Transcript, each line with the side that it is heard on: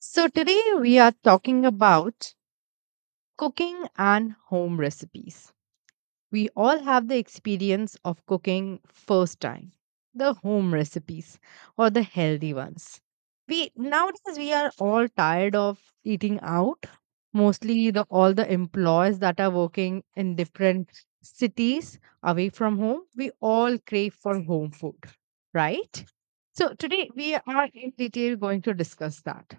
right: So, today we are talking about cooking and home recipes. We all have the experience of cooking first time, the home recipes or the healthy ones. We nowadays we are all tired of eating out. Mostly the all the employees that are working in different cities away from home, we all crave for home food, right? So today we are in detail going to discuss that.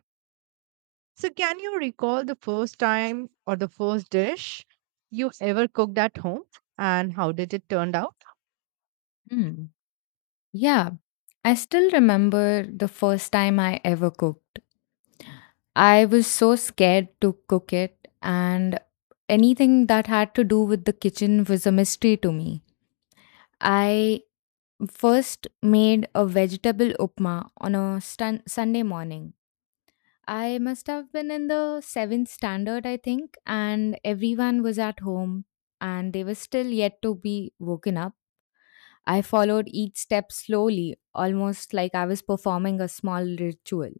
right: So, can you recall the first time or the first dish you ever cooked at home and how did it turn out?
left: Mm. Yeah. I still remember the first time I ever cooked. I was so scared to cook it, and anything that had to do with the kitchen was a mystery to me. I first made a vegetable upma on a Sunday morning. I must have been in the seventh standard, I think, and everyone was at home and they were still yet to be woken up. I followed each step slowly, almost like I was performing a small ritual.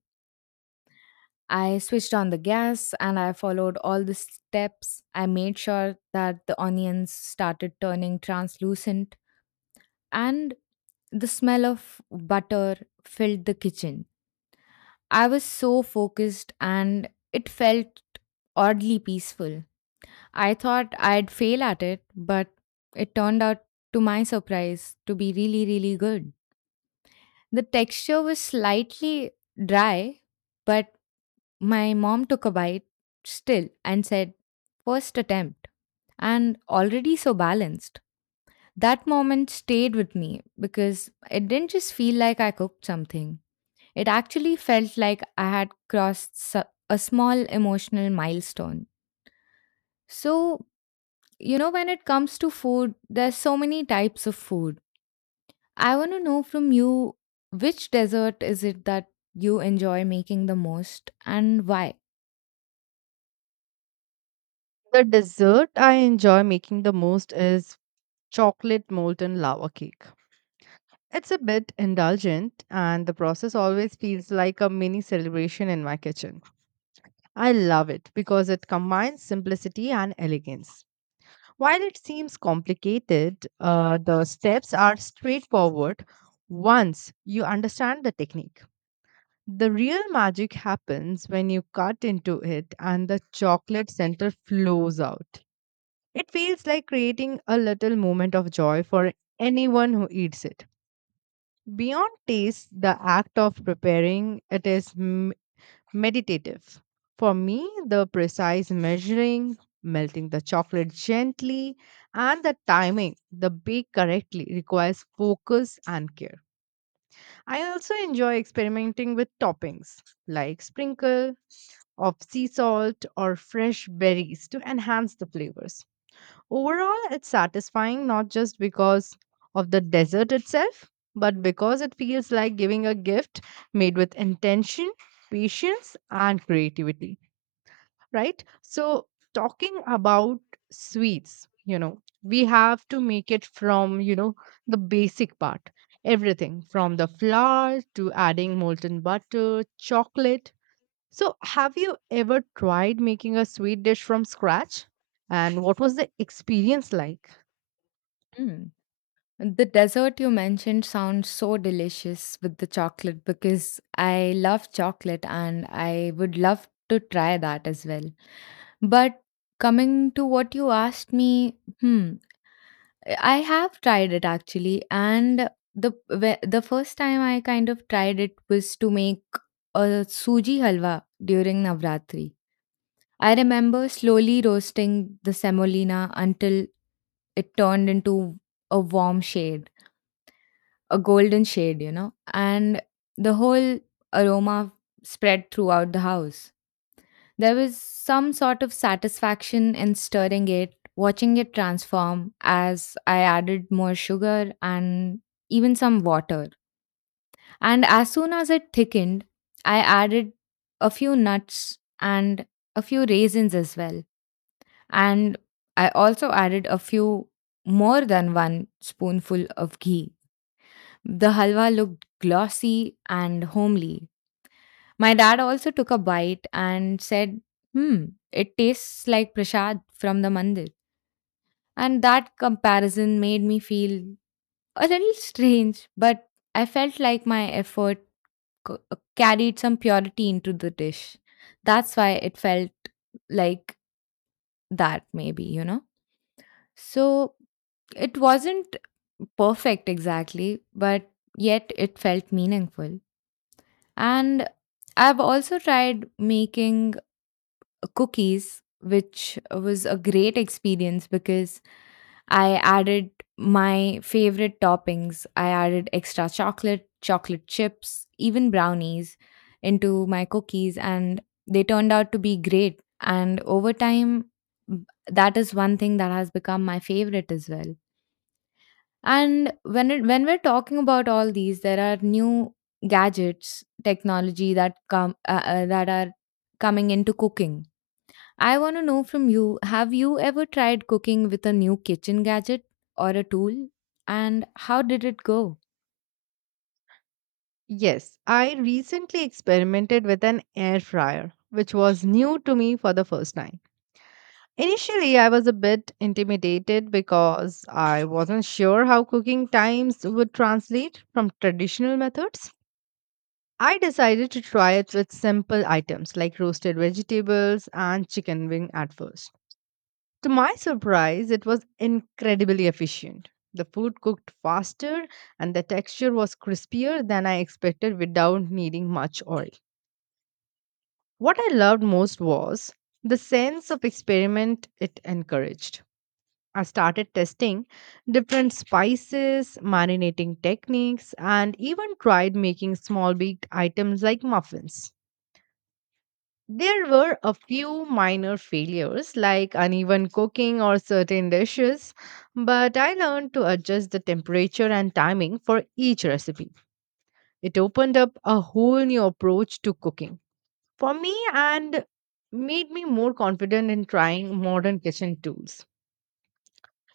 left: I switched on the gas and I followed all the steps. I made sure that the onions started turning translucent and the smell of butter filled the kitchen. I was so focused and it felt oddly peaceful. I thought I'd fail at it, but it turned out, to my surprise, to be really, really good. The texture was slightly dry, but my mom took a bite still and said, "First attempt, and already so balanced." That moment stayed with me because it didn't just feel like I cooked something. It actually felt like I had crossed a small emotional milestone. So, when it comes to food, there's so many types of food I want to know from you which dessert is it that you enjoy making the most and why?
right: The dessert I enjoy making the most is chocolate molten lava cake. It's a bit indulgent, and the process always feels like a mini celebration in my kitchen. I love it because it combines simplicity and elegance. While it seems complicated, the steps are straightforward once you understand the technique. The real magic happens when you cut into it and the chocolate center flows out. It feels like creating a little moment of joy for anyone who eats it. Beyond taste, the act of preparing it is meditative. For me, the precise measuring, melting the chocolate gently, and the timing, the bake correctly, requires focus and care. I also enjoy experimenting with toppings like sprinkle of sea salt or fresh berries to enhance the flavors. Overall, it's satisfying not just because of the dessert itself, but because it feels like giving a gift made with intention, patience, and creativity, right? So, talking about sweets, we have to make it from the basic part, everything from the flour to adding molten butter, chocolate, so, have you ever tried making a sweet dish from scratch? And what was the experience like?
left: The dessert you mentioned sounds so delicious with the chocolate because I love chocolate and I would love to try that as well. But coming to what you asked me, I have tried it actually, and the first time I kind of tried it was to make a suji halwa during Navratri. I remember slowly roasting the semolina until it turned into a warm shade a golden shade, and the whole aroma spread throughout the house. There was some sort of satisfaction in stirring it, watching it transform as I added more sugar and even some water. And as soon as it thickened, I added a few nuts and a few raisins as well. And I also added a few more than one spoonful of ghee. The halwa looked glossy and homely. My dad also took a bite and said, "Hmm, it tastes like prasad from the mandir." And that comparison made me feel a little strange, but I felt like my effort carried some purity into the dish. That's why it felt like that, maybe, you know? So it wasn't perfect exactly, but yet it felt meaningful. And I've also tried making cookies, which was a great experience because I added my favorite toppings. I added extra chocolate, chocolate chips, even brownies into my cookies, and they turned out to be great. And over time, b- that is one thing that has become my favorite as well. And when we're talking about all these, there are new gadgets, technology that come that are coming into cooking. I want to know from you: Have you ever tried cooking with a new kitchen gadget or a tool, and how did it go?
right: Yes, I recently experimented with an air fryer, which was new to me for the first time. Initially, I was a bit intimidated because I wasn't sure how cooking times would translate from traditional methods. I decided to try it with simple items like roasted vegetables and chicken wing at first. To my surprise, it was incredibly efficient. The food cooked faster and the texture was crispier than I expected without needing much oil. What I loved most was the sense of experiment it encouraged. I started testing different spices, marinating techniques, and even tried making small baked items like muffins. There were a few minor failures like uneven cooking or certain dishes, but I learned to adjust the temperature and timing for each recipe. It opened up a whole new approach to cooking for me and made me more confident in trying modern kitchen tools.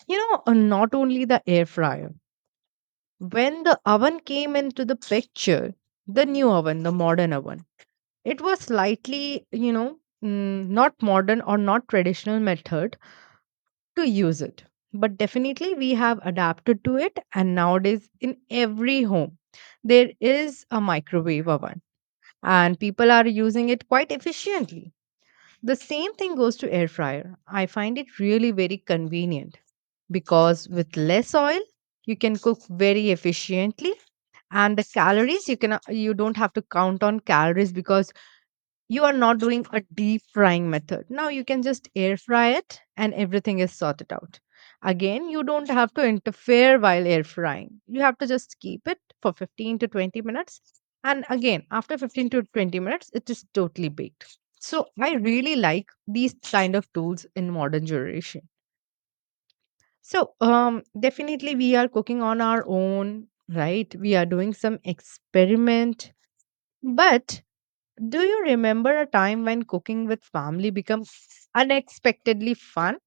right: You know, not only the air fryer. When the oven came into the picture, the new oven, the modern oven, it was slightly, you know, not modern or not traditional method to use it. But definitely we have adapted to it, and nowadays in every home, there is a microwave oven, and people are using it quite efficiently. The same thing goes to air fryer. I find it really very convenient because with less oil, you can cook very efficiently, and the calories you don't have to count on calories because you are not doing a deep frying method. Now you can just air fry it and everything is sorted out. Again, you don't have to interfere while air frying. You have to just keep it for 15 to 20 minutes, and again after 15 to 20 minutes it is totally baked. So I really like these kind of tools in modern generation. So definitely we are cooking on our own, right? We are doing some experiment, but do you remember a time when cooking with family became unexpectedly fun?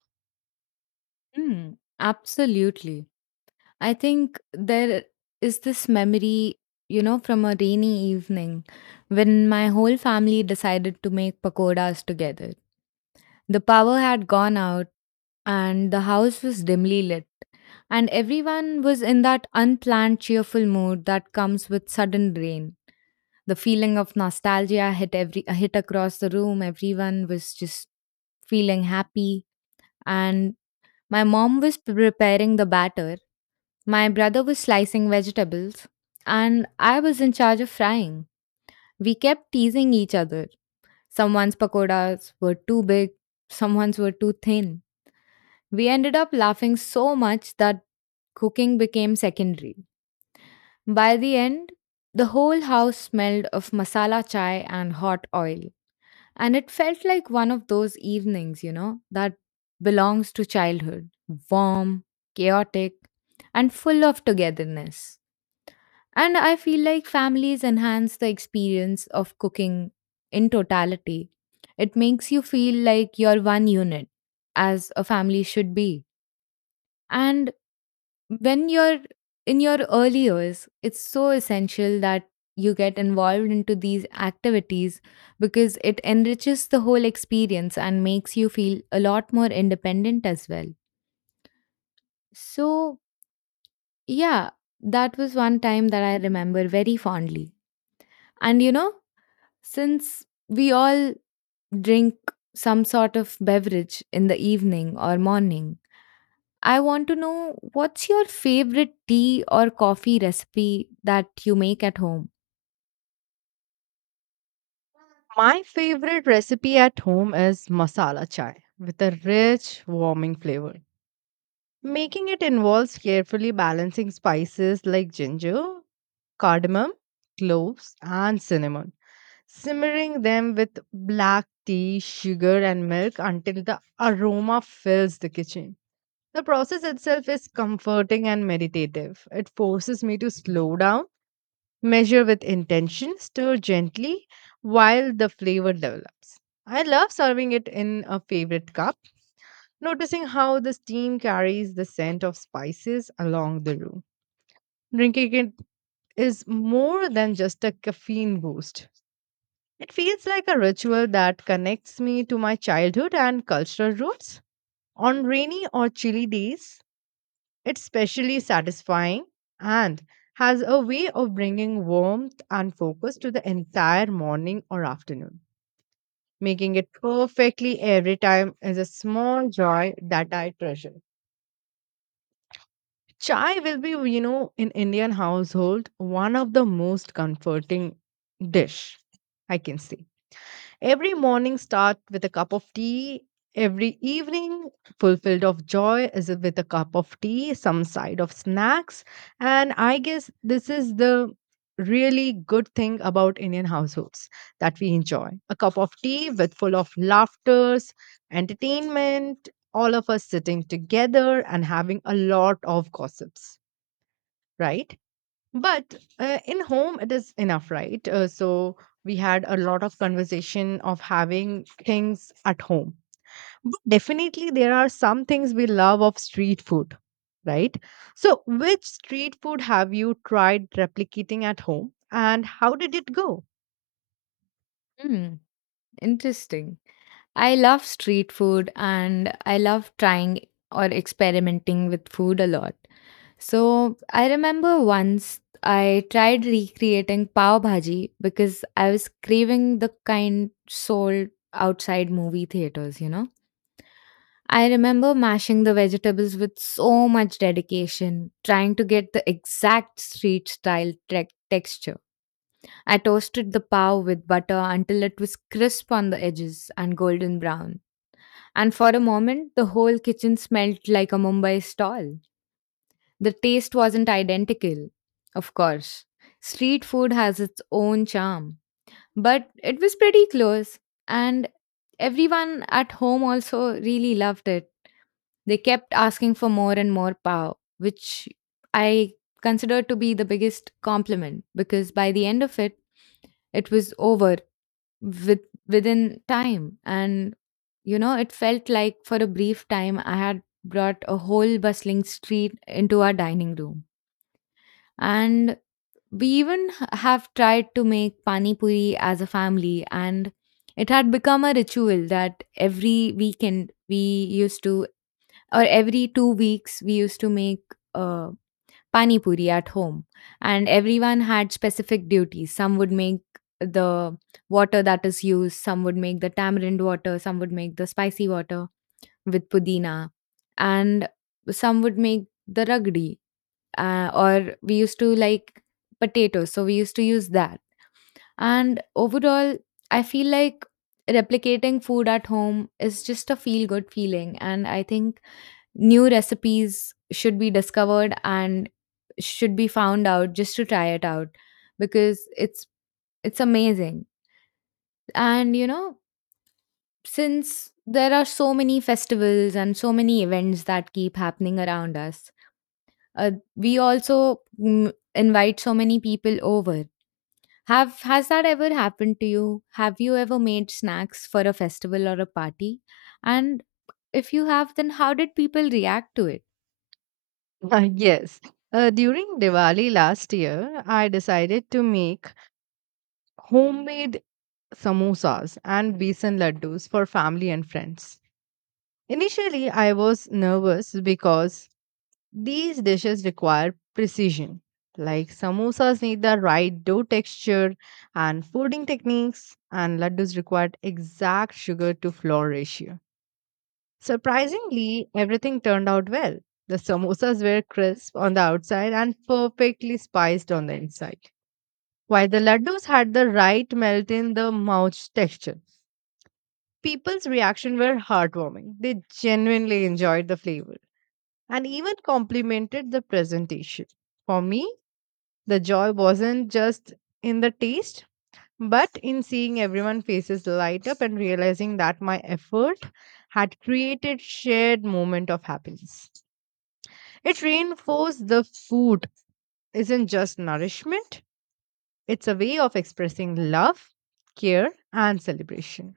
left: Hmm. Absolutely. I think there is this memory, from a rainy evening when my whole family decided to make pakoras together. The power had gone out and the house was dimly lit, and everyone was in that unplanned, cheerful mood that comes with sudden rain. The feeling of nostalgia hit across the room. Everyone was just feeling happy and my mom was preparing the batter, my brother was slicing vegetables, and I was in charge of frying. We kept teasing each other. Someone's pakoras were too big, someone's were too thin. We ended up laughing so much that cooking became secondary. By the end, the whole house smelled of masala chai and hot oil. And it felt like one of those evenings, that belongs to childhood warm, chaotic, and full of togetherness. And I feel like families enhance the experience of cooking in totality. It makes you feel like you're one unit, as a family should be. And when you're in your early years, it's so essential that you get involved into these activities because it enriches the whole experience and makes you feel a lot more independent as well. So, yeah, that was one time that I remember very fondly. And since we all drink some sort of beverage in the evening or morning, I want to know what's your favorite tea or coffee recipe that you make at home?
right: My favorite recipe at home is masala chai with a rich, warming flavor. Making it involves carefully balancing spices like ginger, cardamom, cloves, and cinnamon, simmering them with black tea, sugar, and milk until the aroma fills the kitchen. The process itself is comforting and meditative. It forces me to slow down, measure with intention, stir gently while the flavor develops. I love serving it in a favorite cup, noticing how the steam carries the scent of spices along the room. Drinking it is more than just a caffeine boost. It feels like a ritual that connects me to my childhood and cultural roots. On rainy or chilly days, it's specially satisfying and has a way of bringing warmth and focus to the entire morning or afternoon. Making it perfectly every time is a small joy that I treasure. Chai will be, you know, in Indian household, one of the most comforting dish, I can say. Every morning start with a cup of tea. Every evening fulfilled of joy is with a cup of tea, some side of snacks. And I guess this is the really good thing about Indian households that we enjoy. A cup of tea with full of laughters, entertainment, all of us sitting together and having a lot of gossips, right? But in home it is enough, right? So we had a lot of conversation of having things at home, but definitely there are some things we love of street food, right? So which street food have you tried replicating at home and how did it go?
left: Hmm, interesting. I love street food and I love trying or experimenting with food a lot. So I remember once I tried recreating pav bhaji because I was craving the kind sold outside movie theaters. I remember mashing the vegetables with so much dedication, trying to get the exact street style texture. I toasted the pav with butter until it was crisp on the edges and golden brown. And for a moment, the whole kitchen smelled like a Mumbai stall. The taste wasn't identical, of course. Street food has its own charm, but it was pretty close, and everyone at home also really loved it. They kept asking for more and more power, which I consider to be the biggest compliment because by the end of it, it was over with within time. And it felt like for a brief time I had brought a whole bustling street into our dining room. And we even have tried to make pani puri as a family, and it had become a ritual that every weekend we used to, or every 2 weeks we used to make uh, pani puri at home. And everyone had specific duties. Some would make the water that is used, some would make the tamarind water, some would make the spicy water with pudina, and some would make the ragdi, or we used to like potatoes, so we used to use that. And overall, I feel like replicating food at home is just a feel good feeling, and I think new recipes should be discovered and should be found out just to try it out because it's amazing. And since there are so many festivals and so many events that keep happening around us, we also invite so many people over. Have has that ever happened to you? Have you ever made snacks for a festival or a party? And if you have, then how did people react to it?
right: Yes, during Diwali last year I decided to make homemade samosas and besan laddus for family and friends. Initially, I was nervous because these dishes require precision. Like samosas need the right dough texture and folding techniques, and laddus required exact sugar to flour ratio. Surprisingly, everything turned out well. The samosas were crisp on the outside and perfectly spiced on the inside, while the laddus had the right melt in the mouth texture. People's reaction were heartwarming. They genuinely enjoyed the flavor and even complimented the presentation. For me, the joy wasn't just in the taste, but in seeing everyone faces light up and realizing that my effort had created shared moment of happiness. It reinforced the food isn't just nourishment, it's a way of expressing love, care and celebration.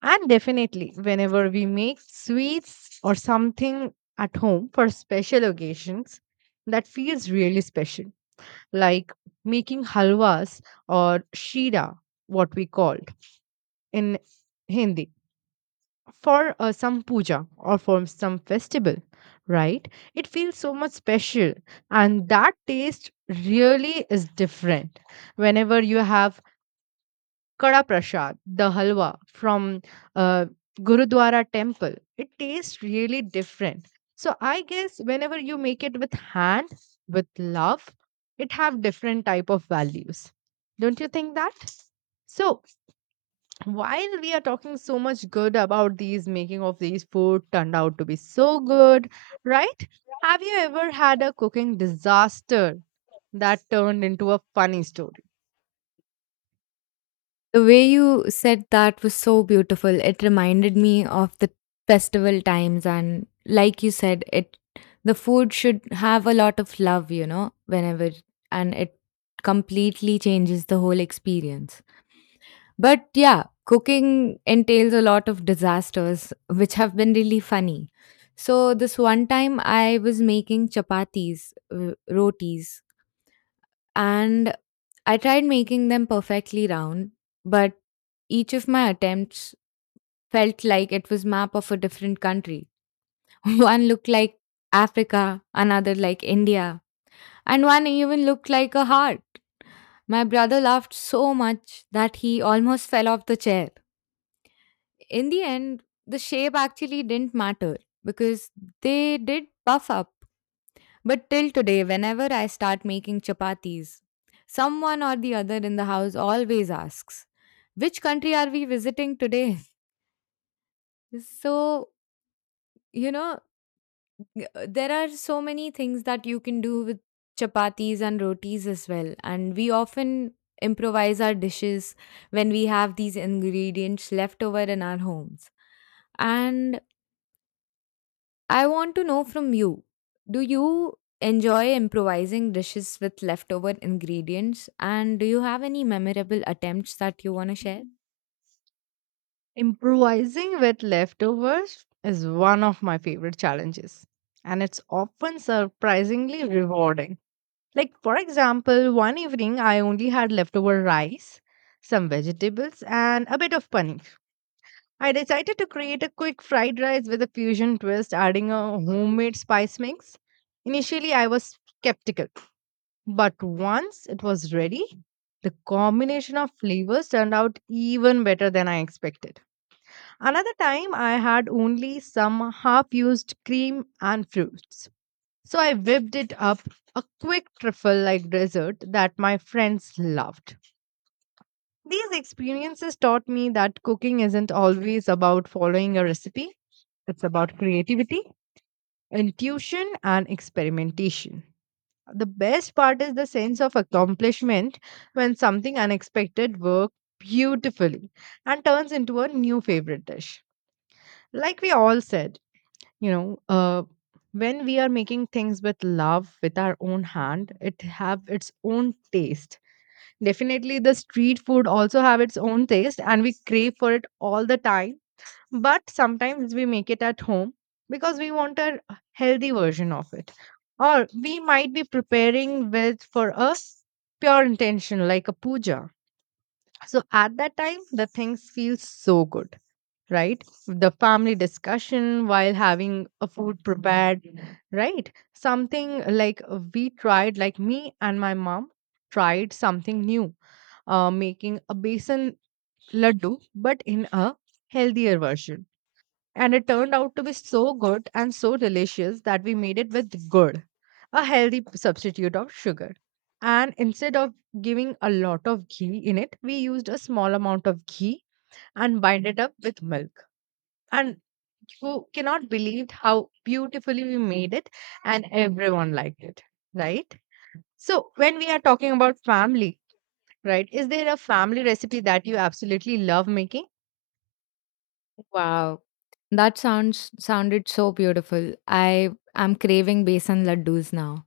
right: And definitely, whenever we make sweets or something at home for special occasions, that feels really special, like making halwas or shira, what we called in Hindi, for some puja or for some festival, right? It feels so much special, and that taste really is different whenever you have Kada Prasad, the halwa from uh, Gurudwara temple. It tastes really different. So I guess whenever you make it with hand, with love, it have different type of values. Don't you think that? So while we are talking so much good about these making of these food turned out to be so good, right? Have you ever had a cooking disaster that turned into a funny story?
left: The way you said that was so beautiful. It reminded me of the festival times, and like you said, it the food should have a lot of love, whenever, and it completely changes the whole experience. But yeah, cooking entails a lot of disasters which have been really funny. So this one time I was making chapatis, rotis, and I tried making them perfectly round, but each of my attempts felt like it was map of a different country. One looked like Africa, another like India, and one even looked like a heart. My brother laughed so much that he almost fell off the chair. In the end, the shape actually didn't matter because they did puff up. But till today, whenever I start making chapatis, someone or the other in the house always asks, "Which country are we visiting today?" So, you know, there are so many things that you can do with chapatis and rotis as well. And we often improvise our dishes when we have these ingredients left over in our homes. And I want to know from you, do you enjoy improvising dishes with leftover ingredients? And do you have any memorable attempts that you want to share?
right: Improvising with leftovers is one of my favorite challenges, and it's often surprisingly rewarding. Like, for example, one evening I only had leftover rice, some vegetables, and a bit of paneer. I decided to create a quick fried rice with a fusion twist, adding a homemade spice mix. Initially, I was skeptical, but once it was ready, the combination of flavors turned out even better than I expected. Another time, I had only some half used cream and fruits. So I whipped it up a quick trifle like dessert that my friends loved. These experiences taught me that cooking isn't always about following a recipe, it's about creativity, intuition, and experimentation. The best part is the sense of accomplishment when something unexpected works beautifully and turns into a new favorite dish. Like we all said, you know uh, when we are making things with love with our own hand it have its own taste. Definitely the street food also have its own taste and we crave for it all the time, but sometimes we make it at home because we want a healthy version of it, or we might be preparing with for us pure intention like a puja. So at that time the things feel so good, right? The family discussion while having a food prepared, right? Something like we tried, like me and my mom tried something new, making a besan laddu, but in a healthier version. And it turned out to be so good and so delicious that we made it with good, a healthy substitute of sugar. And instead of giving a lot of ghee in it, we used a small amount of ghee and bind it up with milk, and who cannot believe how beautifully we made it, and everyone liked it, right? So, when we are talking about family, right, is there a family recipe that you absolutely love making?
left: Wow. That sounds sounded so beautiful. I am craving besan laddus now.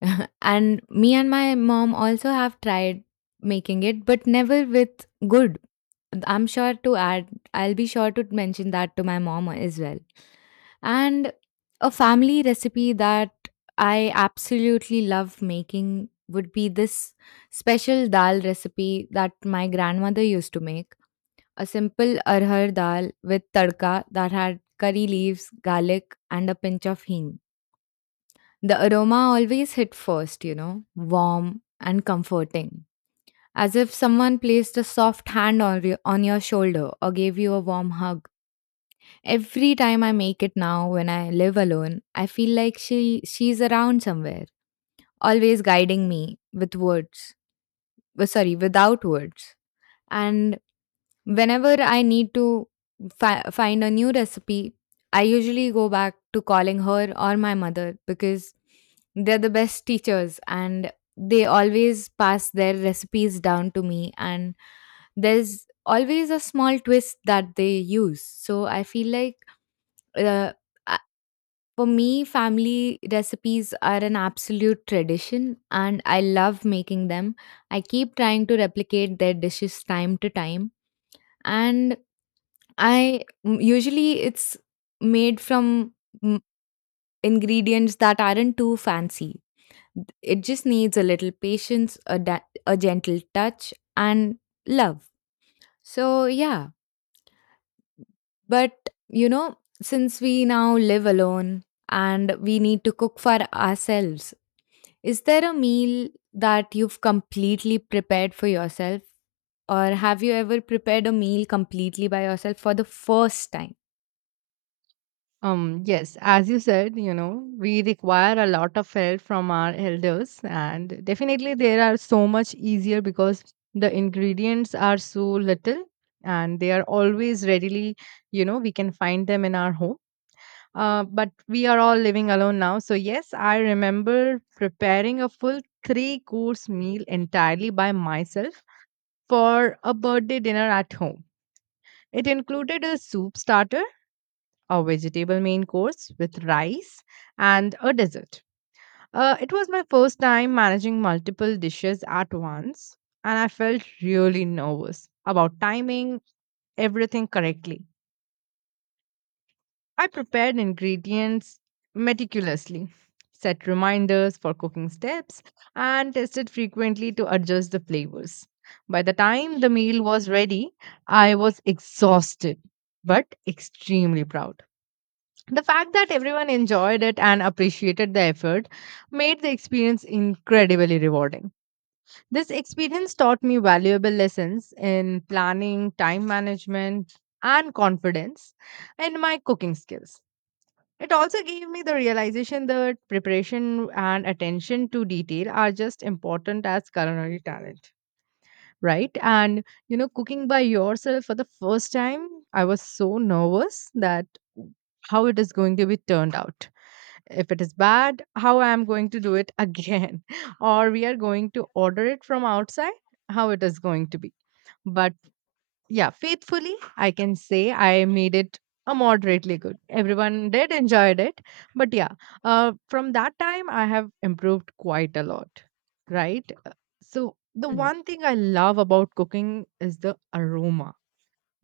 left: And me and my mom also have tried making it, but never with good. I'm sure to add I'll be sure to mention that to my mom as well. And a family recipe that I absolutely love making would be this special dal recipe that my grandmother used to make. A simple arhar dal with tadka that had curry leaves, garlic, and a pinch of hing. The aroma always hit first, warm and comforting, as if someone placed a soft hand on your shoulder or gave you a warm hug. Every time I make it now when I live alone, I feel like she's around somewhere, always guiding me with words. Well, sorry, without words. And whenever I need to find a new recipe, I usually go back to calling her or my mother because they're the best teachers, and they always pass their recipes down to me. And there's always a small twist that they use. So I feel like uh, a- for me, family recipes are an absolute tradition and I love making them. I keep trying to replicate their dishes time to time and usually it's made from mm, ingredients that aren't too fancy. It just needs a little patience, a gentle touch and love. So yeah, but you know, since we now live alone and we need to cook for ourselves, is there a meal that you've completely prepared for yourself, or have you ever prepared a meal completely by yourself for the first time?
right: Yes, as you said, we require a lot of help from our elders, and definitely they are so much easier because the ingredients are so little and they are always readily, we can find them in our home. But we are all living alone now. So, yes, I remember preparing a full three course meal entirely by myself for a birthday dinner at home. It included a soup starter, a vegetable main course with rice, and a dessert. It was my first time managing multiple dishes at once, and I felt really nervous about timing everything correctly. I prepared ingredients meticulously, set reminders for cooking steps, and tested frequently to adjust the flavors. By the time the meal was ready, I was exhausted but extremely proud. The fact that everyone enjoyed it and appreciated the effort made the experience incredibly rewarding. This experience taught me valuable lessons in planning, time management, and confidence in my cooking skills. It also gave me the realization that preparation and attention to detail are just important as culinary talent, right? And cooking by yourself for the first time, I was so nervous that how it is going to be turned out. If it is bad, how I am going to do it again, or we are going to order it from outside, how it is going to be. But yeah, faithfully, I can say I made it a moderately good. Everyone did enjoyed it, but yeah, from that time I have improved quite a lot, right? So the
left: Hmm.
right: one thing I love about cooking is the aroma,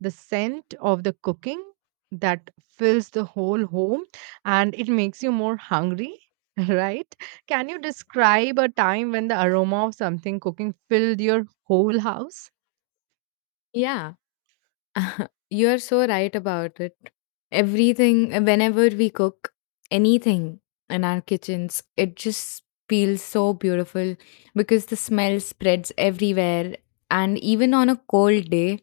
right: the scent of the cooking that fills the whole home, and it makes you more hungry. Right? Can you describe a time when the aroma of something cooking filled your whole house?
left: Yeah, you're so right about it. Everything, whenever we cook anything in our kitchens, it just feels so beautiful, because the smell spreads everywhere. And even on a cold day,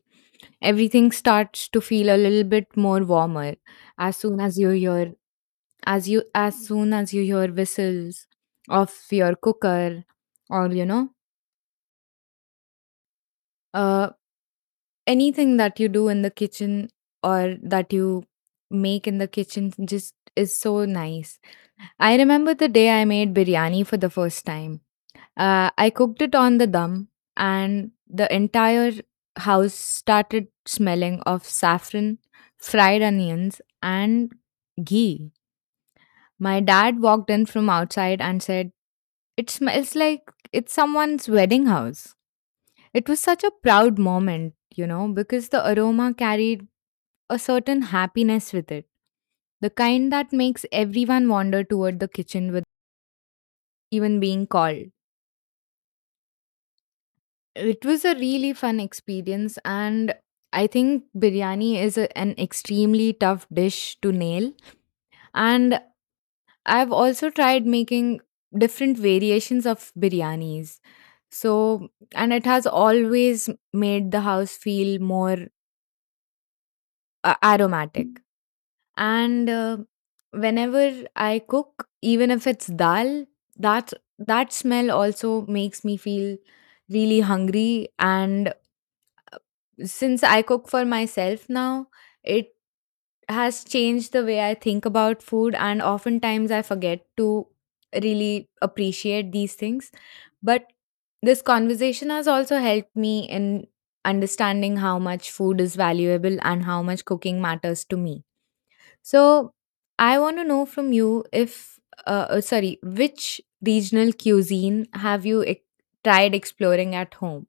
left: everything starts to feel a little bit more warmer as soon as you hear, as soon as you hear whistles of your cooker, or you know, uh anything that you do in the kitchen or that you make in the kitchen just is so nice. I remember the day I made biryani for the first time. I cooked it on the dum, and the entire house started smelling of saffron, fried onions, and ghee. My dad walked in from outside and said, "It smells like it's someone's wedding house." It was such a proud moment, you know, because the aroma carried a certain happiness with it, the kind that makes everyone wander toward the kitchen without even being called. It was a really fun experience, and I think biryani is an extremely tough dish to nail. And I've also tried making different variations of biryanis. So, and it has always made the house feel more aromatic. And whenever I cook, even if it's dal, that that smell also makes me feel really hungry. And since I cook for myself now, it has changed the way I think about food, and oftentimes I forget to really appreciate these things. But this conversation has also helped me in understanding how much food is valuable and how much cooking matters to me. So I want to know from you if, which regional cuisine have you tried exploring at home?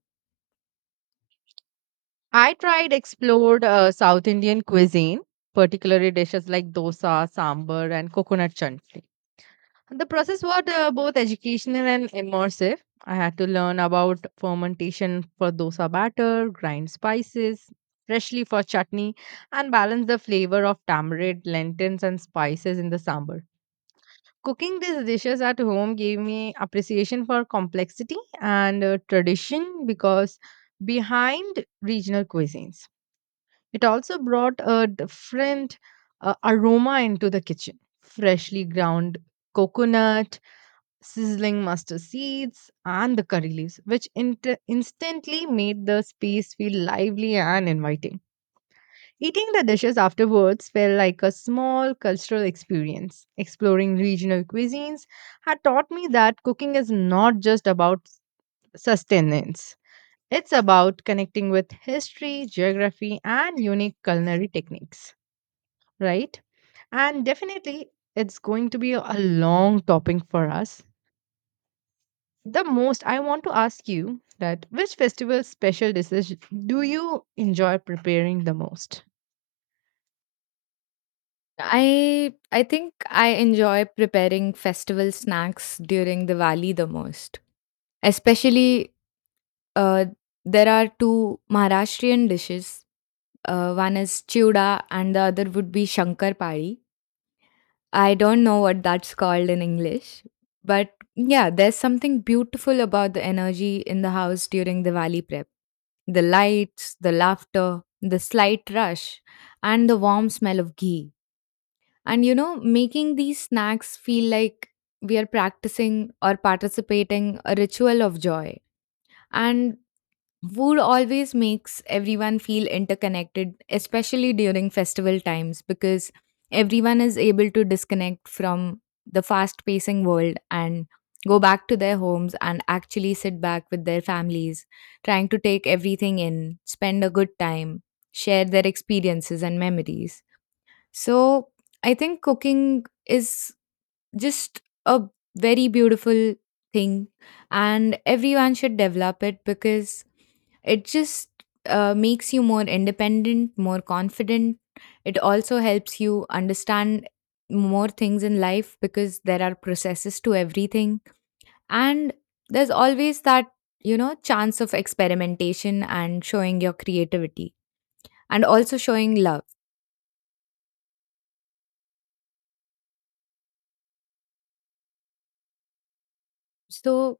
right: I tried explored South Indian cuisine, particularly dishes like dosa, sambar, and coconut chutney. The process was both educational and immersive. I had to learn about fermentation for dosa batter, grind spices freshly for chutney, and balance the flavor of tamarind, lentils, and spices in the sambar. Cooking these dishes at home gave me appreciation for complexity and tradition because behind regional cuisines. It also brought a different aroma into the kitchen. Freshly ground coconut, sizzling mustard seeds, and the curry leaves, which instantly made the space feel lively and inviting. Eating the dishes afterwards felt like a small cultural experience. Exploring regional cuisines had taught me that cooking is not just about sustenance. It's about connecting with history, geography, and unique culinary techniques, right? And definitely, it's going to be a long topic for us. The most I want to ask you that which festival special dishes do you enjoy preparing the most?
left: I think I enjoy preparing festival snacks during Diwali the most. Especially, uh, there are two Maharashtrian dishes. One is chuda and the other would be shankar pari. I don't know what that's called in English, but yeah, there's something beautiful about the energy in the house during the valley prep. The lights, the laughter, the slight rush, and the warm smell of ghee. And you know, making these snacks feel like we are practicing or participating a ritual of joy. And food always makes everyone feel interconnected, especially during festival times, because everyone is able to disconnect from the fast pacing world and go back to their homes and actually sit back with their families, trying to take everything in, spend a good time, share their experiences and memories. So I think cooking is just a very beautiful thing, and everyone should develop it, because it just makes you more independent, more confident. It also helps you understand more things in life, because there are processes to everything, and there's always that, you know, chance of experimentation and showing your creativity and also showing love, so